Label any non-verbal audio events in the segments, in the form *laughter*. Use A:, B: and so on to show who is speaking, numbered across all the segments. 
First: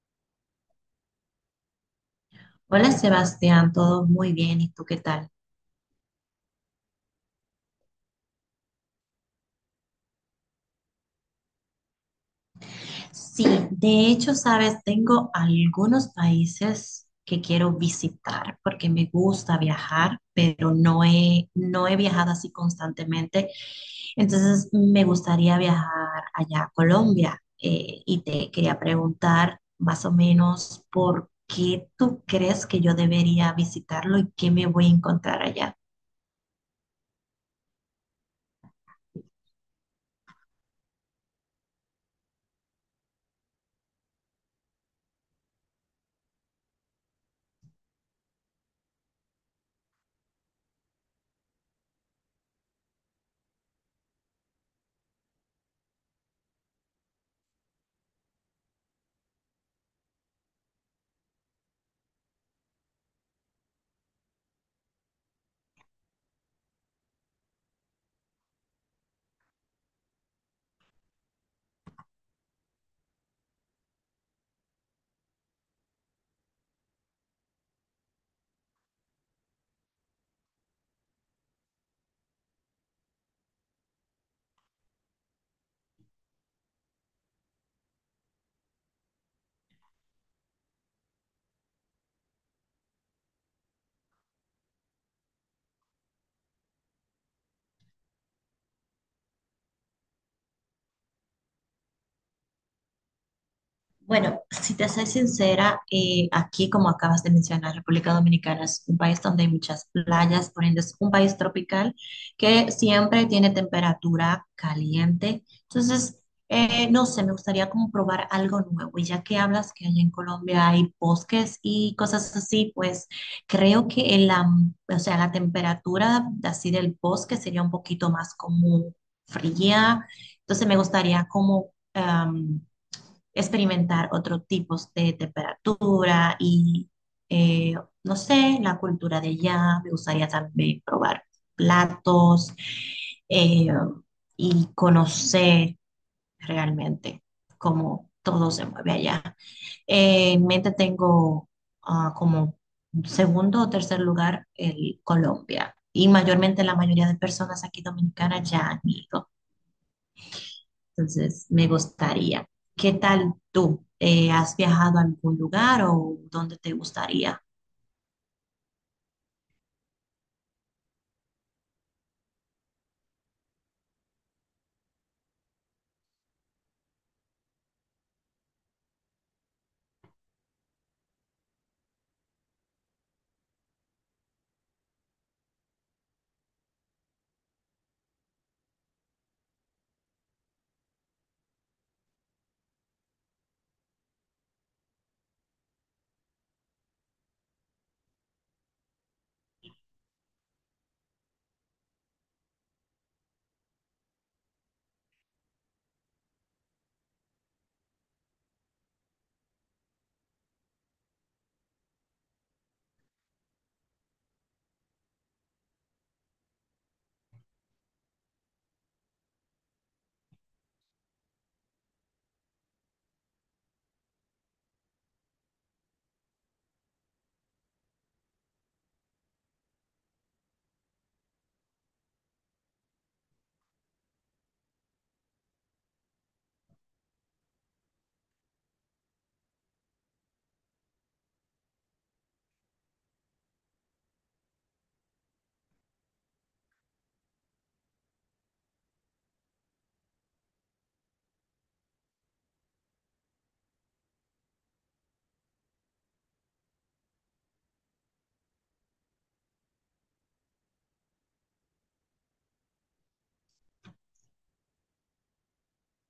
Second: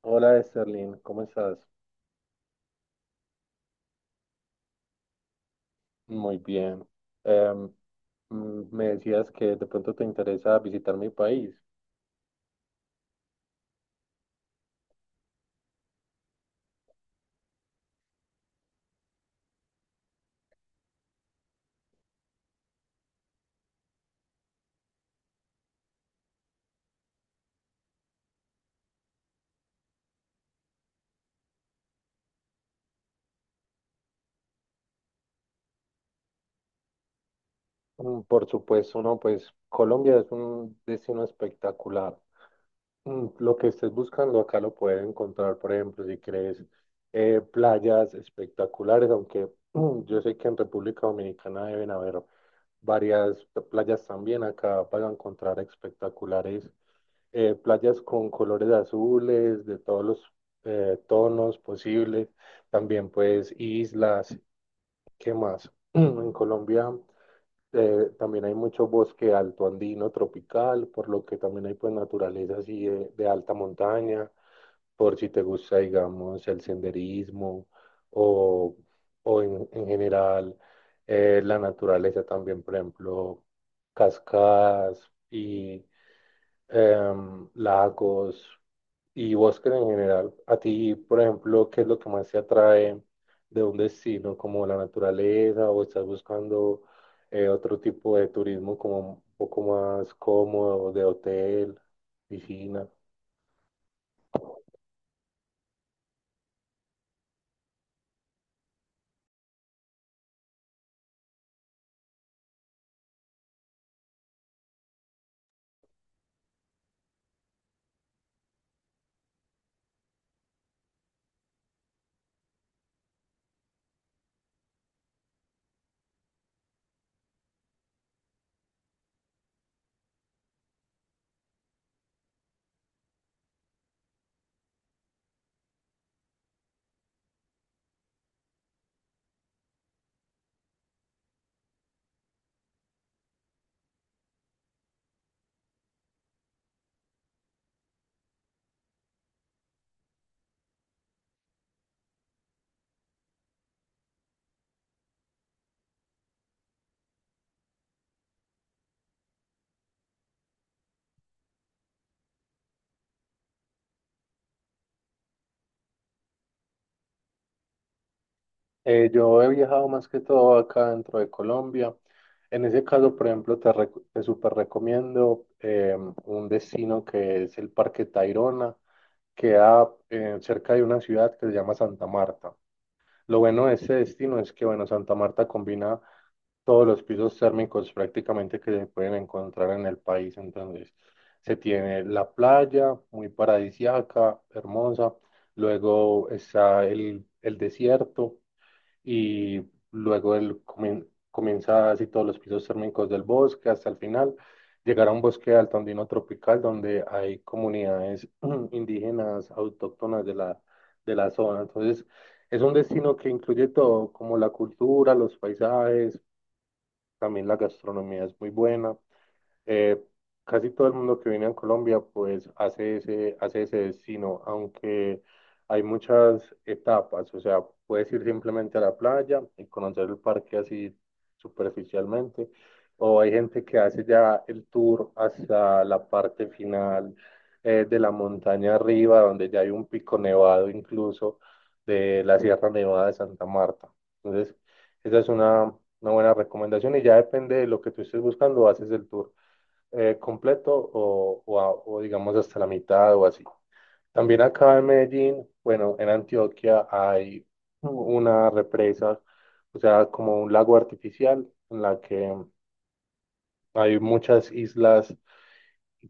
A: Hola, Sterling, ¿cómo estás?
B: Hola, Sebastián, todo muy bien, ¿y tú qué tal?
A: Muy bien. Em, me decías que de pronto te interesa visitar mi país.
B: Sí, de hecho, sabes, tengo algunos países que quiero visitar porque me gusta viajar, pero no he viajado así constantemente. Entonces, me gustaría viajar allá a Colombia y te quería preguntar más o menos por qué tú crees que yo debería visitarlo y qué me voy a encontrar allá.
A: Por supuesto, no, pues Colombia es un destino espectacular. Lo que estés buscando acá lo puedes encontrar, por ejemplo, si quieres playas espectaculares, aunque *clears throat* yo sé que en República Dominicana deben haber varias playas también. Acá vas a encontrar espectaculares playas con colores azules, de todos los tonos posibles, también pues islas. ¿Qué más? *clears throat* En Colombia también hay mucho bosque alto andino tropical, por lo que también hay pues naturaleza así de alta montaña, por si te gusta, digamos, el senderismo o, o en general la naturaleza también, por ejemplo, cascadas y lagos. Y Oscar en general, a ti, por ejemplo, ¿qué es lo que más te atrae de un destino como la naturaleza, o estás buscando otro tipo de turismo, como un poco más cómodo, de hotel, piscina?
B: Bueno, si te soy sincera, aquí, como acabas de mencionar, República Dominicana es un país donde hay muchas playas, por ende es un país tropical que siempre tiene temperatura caliente. Entonces, no sé, me gustaría como probar algo nuevo. Y ya que hablas que allá en Colombia hay bosques y cosas así, pues creo que o sea, la temperatura así del bosque sería un poquito más como fría. Entonces, me gustaría como experimentar otros tipos de temperatura y, eh, no sé, la cultura de allá. Me gustaría también probar platos eh, y conocer realmente cómo todo se mueve allá. En mente tengo como segundo o tercer lugar el Colombia. Y mayormente la mayoría de personas aquí dominicanas ya han ido. Entonces, me gustaría. ¿Qué tal tú? ¿Has viajado a algún lugar o dónde te gustaría?
A: Yo he viajado más que todo acá dentro de Colombia. En ese caso, por ejemplo, te súper recomiendo un destino que es el Parque Tayrona. Queda cerca de una ciudad que se llama Santa Marta. Lo bueno de este destino es que, bueno, Santa Marta combina todos los pisos térmicos prácticamente que se pueden encontrar en el país. Entonces, se tiene la playa, muy paradisiaca, hermosa. Luego está el desierto y luego comienza así todos los pisos térmicos del bosque hasta el final, llegar a un bosque altandino tropical donde hay comunidades *clears throat* indígenas autóctonas de de la zona. Entonces, es un destino que incluye todo, como la cultura, los paisajes, también la gastronomía es muy buena. Eh, casi todo el mundo que viene a Colombia pues hace ese destino, aunque hay muchas etapas, o sea, puedes ir simplemente a la playa y conocer el parque así superficialmente, o hay gente que hace ya el tour hasta la parte final de la montaña arriba, donde ya hay un pico nevado incluso de la Sierra Nevada de Santa Marta. Entonces, esa es una buena recomendación y ya depende de lo que tú estés buscando, haces el tour completo o digamos hasta la mitad o así. También acá en Medellín, bueno, en Antioquia hay una represa, o sea, como un lago artificial en la que hay muchas islas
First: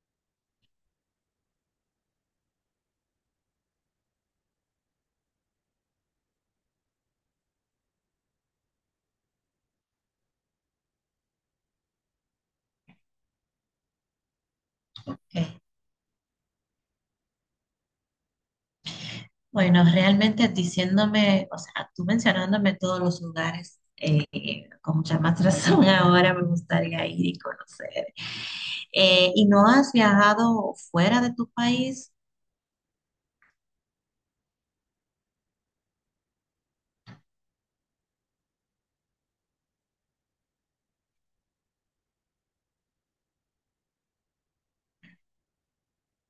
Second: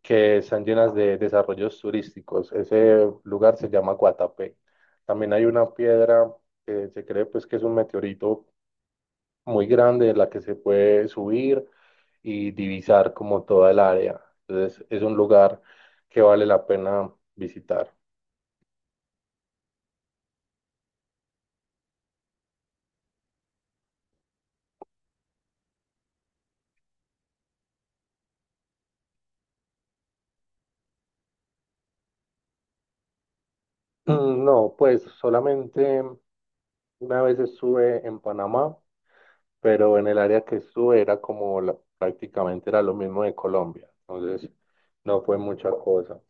A: que están llenas de desarrollos turísticos. Ese lugar se llama Guatapé. También hay una piedra que se cree pues que es un meteorito muy grande, en la que se puede subir y divisar como toda el área. Entonces es un
B: Ok.
A: lugar que vale la pena visitar.
B: Bueno, realmente diciéndome, o sea, tú mencionándome todos los lugares, con mucha más razón *laughs* ahora me gustaría ir y conocer. ¿Y no has viajado fuera de tu país?
A: No, pues solamente una vez estuve en Panamá, pero en el área que estuve era como prácticamente era lo mismo de Colombia. Entonces no fue mucha cosa.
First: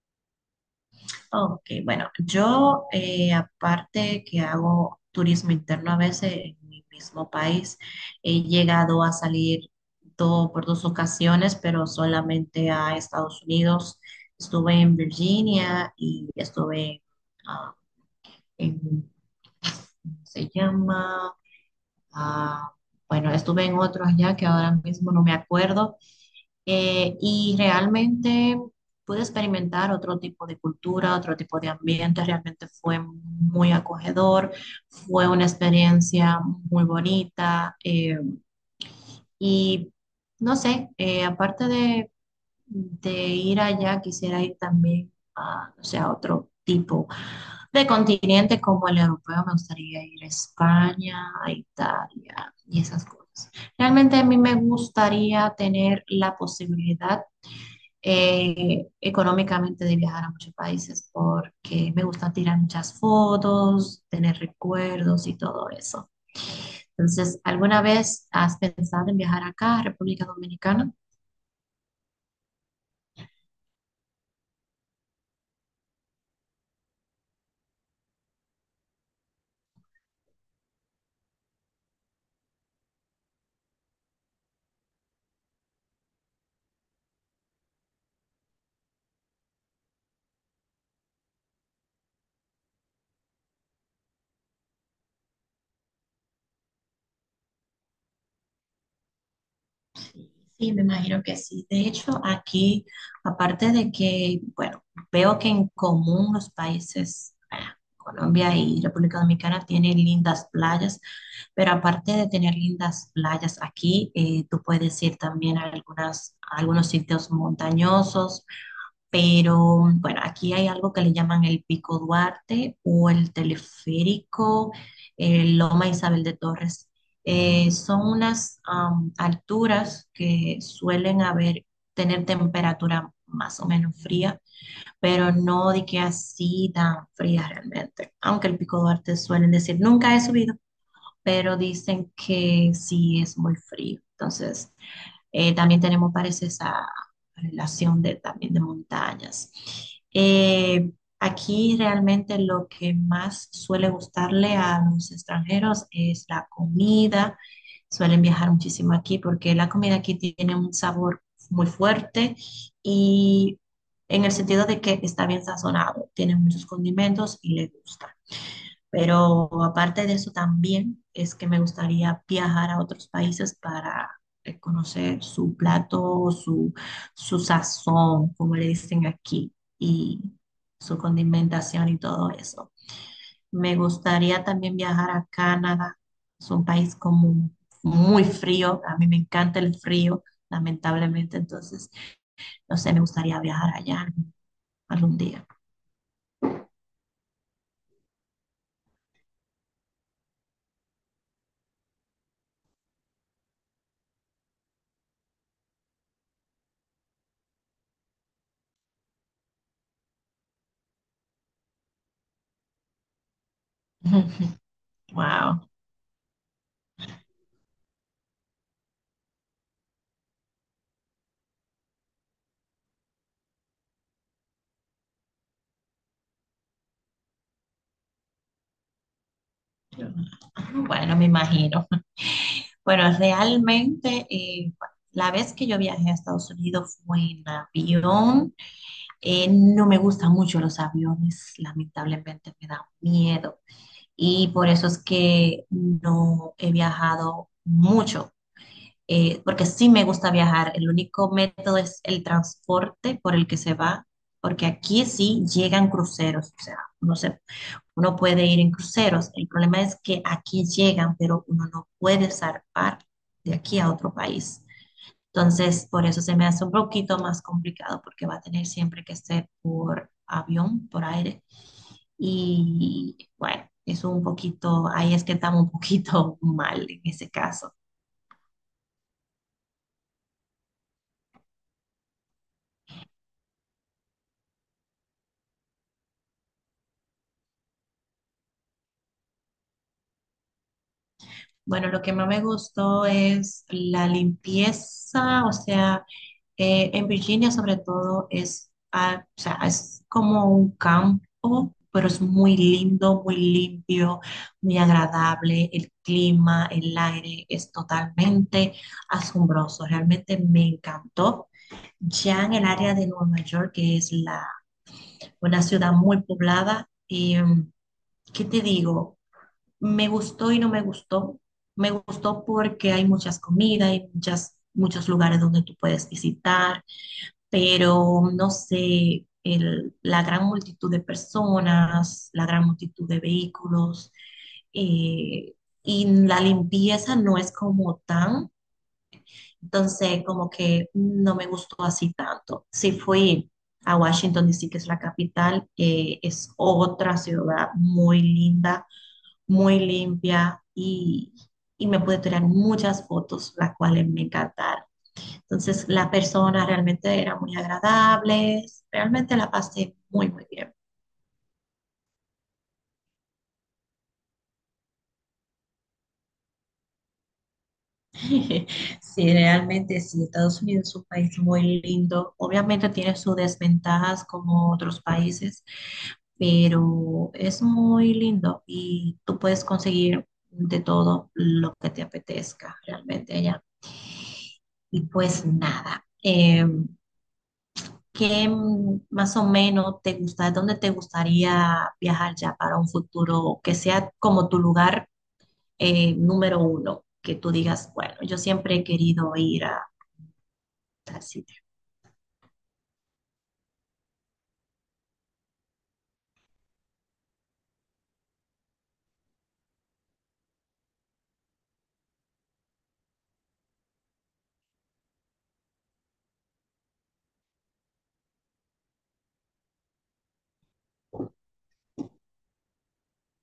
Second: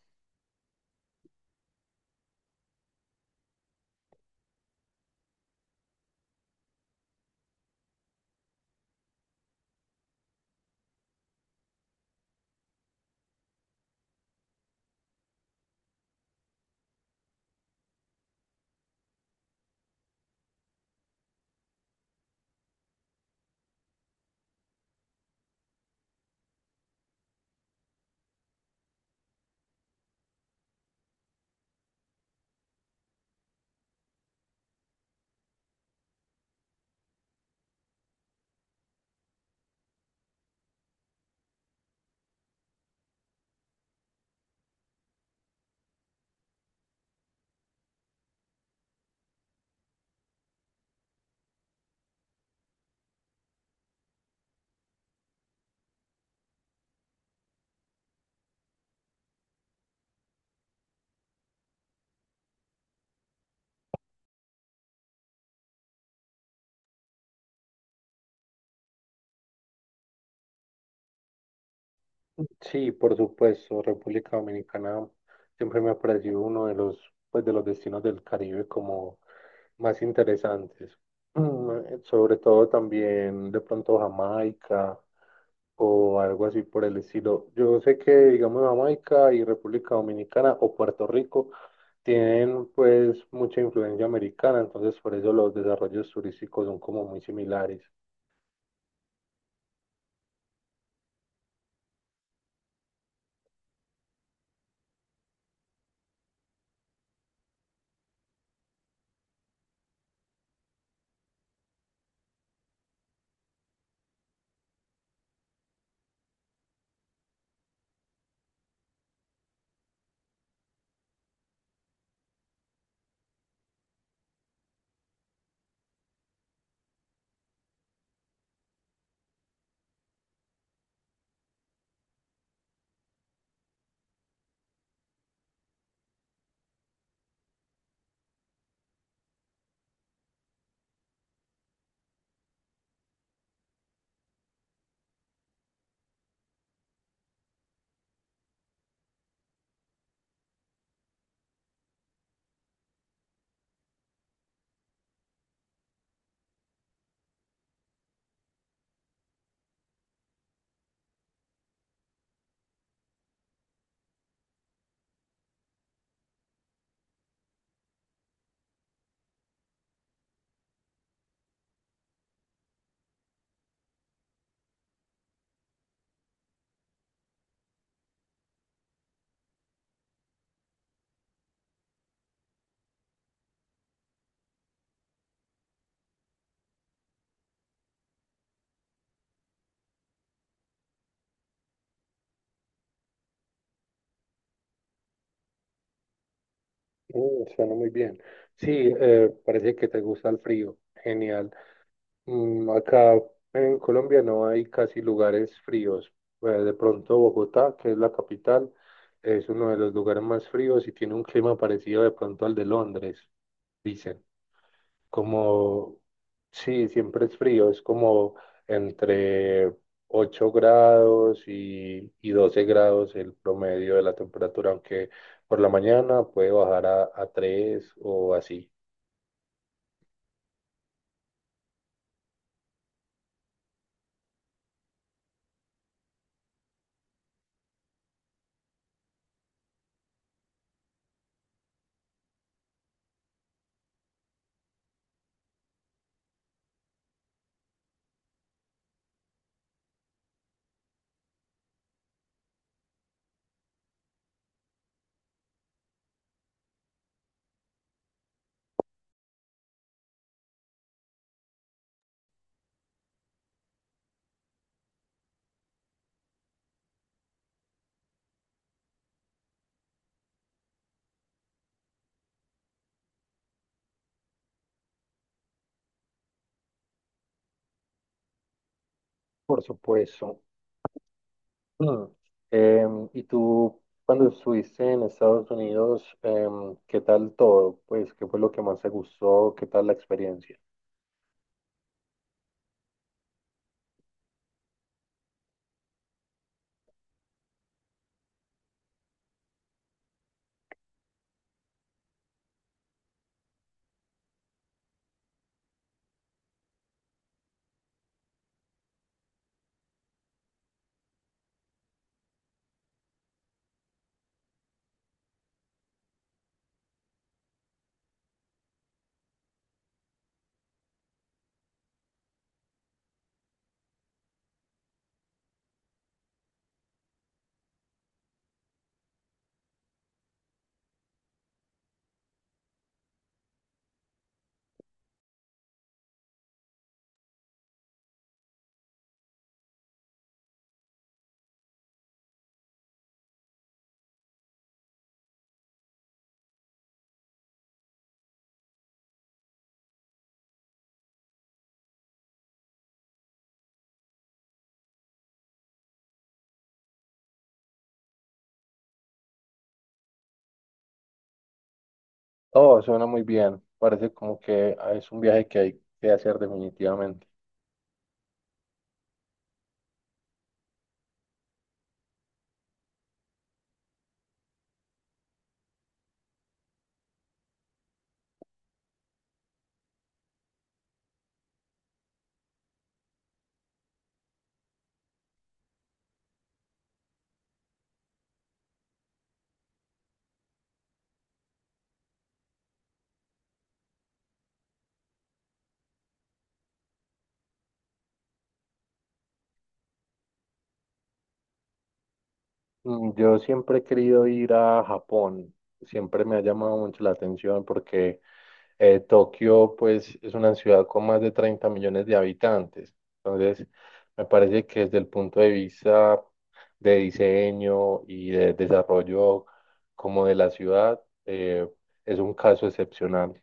B: Ok, bueno, yo aparte que hago turismo interno a veces en mi mismo país, he llegado a salir por dos ocasiones, pero solamente a Estados Unidos. Estuve en Virginia y estuve ah, en, ¿cómo se llama? Ah, bueno, estuve en otro allá que ahora mismo no me acuerdo, y realmente pude experimentar otro tipo de cultura, otro tipo de ambiente, realmente fue muy acogedor, fue una experiencia muy bonita. Y no sé, aparte de ir allá, quisiera ir también a, o sea, a otro tipo de continente como el europeo, me gustaría ir a España, a Italia y esas cosas. Realmente a mí me gustaría tener la posibilidad económicamente de viajar a muchos países porque me gusta tirar muchas fotos, tener recuerdos y todo eso. Entonces, ¿alguna vez has pensado en viajar acá, a República Dominicana?
A: Sí, por supuesto, República Dominicana siempre me ha parecido uno de pues, de los destinos del Caribe como más interesantes. *clears throat* Sobre todo también de pronto Jamaica o algo así por el estilo. Yo sé que, digamos, Jamaica y República Dominicana o Puerto Rico tienen pues mucha influencia americana, entonces por eso los desarrollos turísticos son como muy similares.
B: Sí, me imagino que sí. De hecho, aquí, aparte de que, bueno, veo que en común los países, Colombia y República Dominicana tienen lindas playas, pero aparte de tener lindas playas aquí, tú puedes ir también a, algunas, a algunos sitios montañosos, pero bueno, aquí hay algo que le llaman el Pico Duarte o el teleférico, el Loma Isabel de Torres. Son unas alturas que suelen haber, tener temperatura más o menos fría, pero no de que así tan fría realmente, aunque el Pico Duarte suelen decir, nunca he subido pero dicen que sí es muy frío. Entonces, también tenemos, parece, esa relación de, también de montañas. Eh, Aquí realmente lo que más suele gustarle a los extranjeros es la comida. Suelen viajar muchísimo aquí porque la comida aquí tiene un sabor muy fuerte y en el sentido de que está bien sazonado, tiene muchos condimentos y le gusta. Pero aparte de eso también es que me gustaría viajar a otros países para conocer su plato, su sazón, como le dicen aquí, y su condimentación y todo eso. Me gustaría también viajar a Canadá. Es un país como muy frío. A mí me encanta el frío, lamentablemente. Entonces, no sé, me gustaría viajar allá algún día.
A: Mm, suena muy bien. Sí, parece que te gusta el frío. Genial. Mm, acá en Colombia no hay casi lugares fríos. De pronto Bogotá, que es la capital, es uno de los lugares más fríos y tiene un clima parecido de pronto al de Londres, dicen.
B: *laughs* Wow.
A: Como, sí, siempre es frío, es como entre 8 grados y 12 grados el promedio de la temperatura, aunque por la mañana puede bajar a 3 o así.
B: Bueno, me imagino. Bueno, realmente la vez que yo viajé a Estados Unidos fue en avión. No me gustan mucho los aviones, lamentablemente me da miedo y por eso es que no he viajado mucho, porque sí me gusta viajar. El único método es el transporte por el que se va, porque aquí sí llegan cruceros, o sea, uno puede ir en cruceros. El problema es que aquí llegan, pero uno no puede zarpar de aquí a otro país. Entonces, por eso se me hace un poquito más complicado porque va a tener siempre que ser por avión, por aire. Y bueno, es un poquito, ahí es que estamos un poquito *laughs* mal en ese caso.
A: Por supuesto. Mm. ¿Y tú cuando estuviste en Estados Unidos, qué tal todo? Pues, ¿qué fue lo que más te gustó? ¿Qué tal la experiencia?
B: Bueno, lo que más me gustó es la limpieza, o sea, en Virginia sobre todo es, o sea, es como un campo, pero es muy lindo, muy limpio, muy agradable, el clima, el aire es totalmente asombroso, realmente me encantó. Ya en el área de Nueva York, que es la, una ciudad muy poblada, y, ¿qué te digo? Me gustó y no me gustó. Me gustó porque hay muchas comidas, hay muchas, muchos lugares donde tú puedes visitar, pero no sé, la gran multitud de personas, la gran multitud de vehículos, eh, y la limpieza no es como tan, entonces como que no me gustó así tanto. Si fui a Washington DC, que es la capital, es otra ciudad muy linda, muy limpia, y me pude tirar muchas fotos, las cuales me encantaron. Entonces, la persona realmente era muy agradable, realmente la pasé muy, muy bien.
A: Oh, suena muy bien, parece como que ah, es un viaje que hay que hacer definitivamente.
B: *laughs* Sí, realmente sí, Estados Unidos es un país muy lindo. Obviamente tiene sus desventajas como otros países, pero es muy lindo y tú puedes conseguir de todo lo que te apetezca realmente allá. Y pues nada. ¿Qué más o menos te gusta, dónde te gustaría viajar ya para un futuro que sea como tu lugar número uno? Que tú digas, bueno, yo siempre he querido ir a tal sitio.
A: Mm, yo siempre he querido ir a Japón, siempre me ha llamado mucho la atención porque Tokio pues es una ciudad con más de 30 millones de habitantes, entonces me parece que desde el punto de vista de diseño y de desarrollo como de la ciudad eh, es un caso excepcional,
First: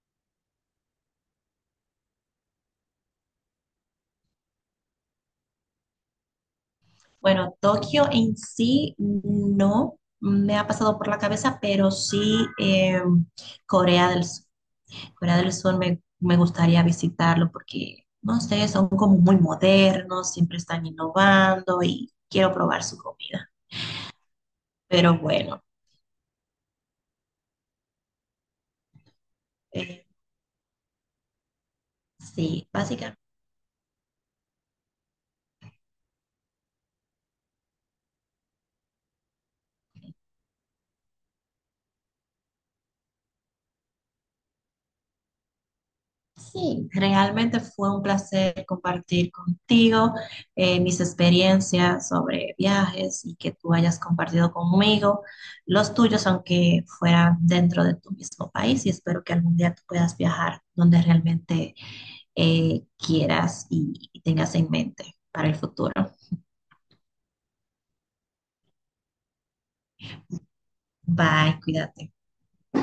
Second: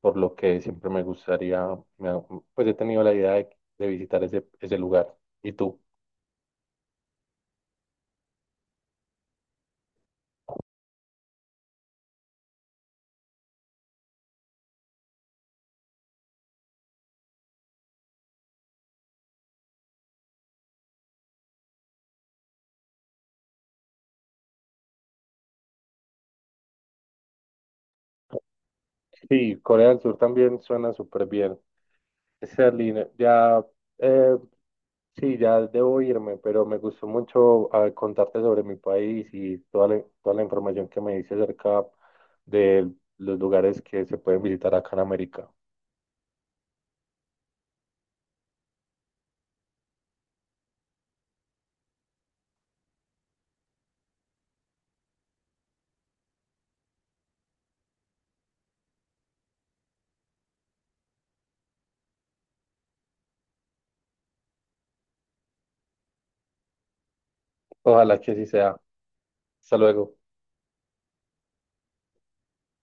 A: por lo que siempre me gustaría, me ha- pues he tenido la idea de visitar ese lugar. ¿Y tú?
B: Bueno, Tokio en sí no me ha pasado por la cabeza, pero sí, Corea del Sur. Me gustaría visitarlo porque, no sé, son como muy modernos, siempre están innovando y quiero probar su comida. Pero bueno.
A: Sí, Corea del
B: eh,
A: Sur también suena súper bien.
B: Sí,
A: Serlina,
B: básicamente,
A: ya, eh, sí, ya debo irme, pero me gustó mucho ah, contarte sobre mi país y toda toda la información que me dice acerca de los lugares que se pueden visitar acá en América.
B: sí, realmente fue un placer compartir contigo, mis experiencias sobre viajes y que tú hayas compartido conmigo los tuyos, aunque fueran dentro de tu mismo país, y espero que algún día tú puedas viajar donde realmente quieras y tengas en mente para el futuro.
A: Ojalá que así sea. Hasta luego.
B: Bye, cuídate.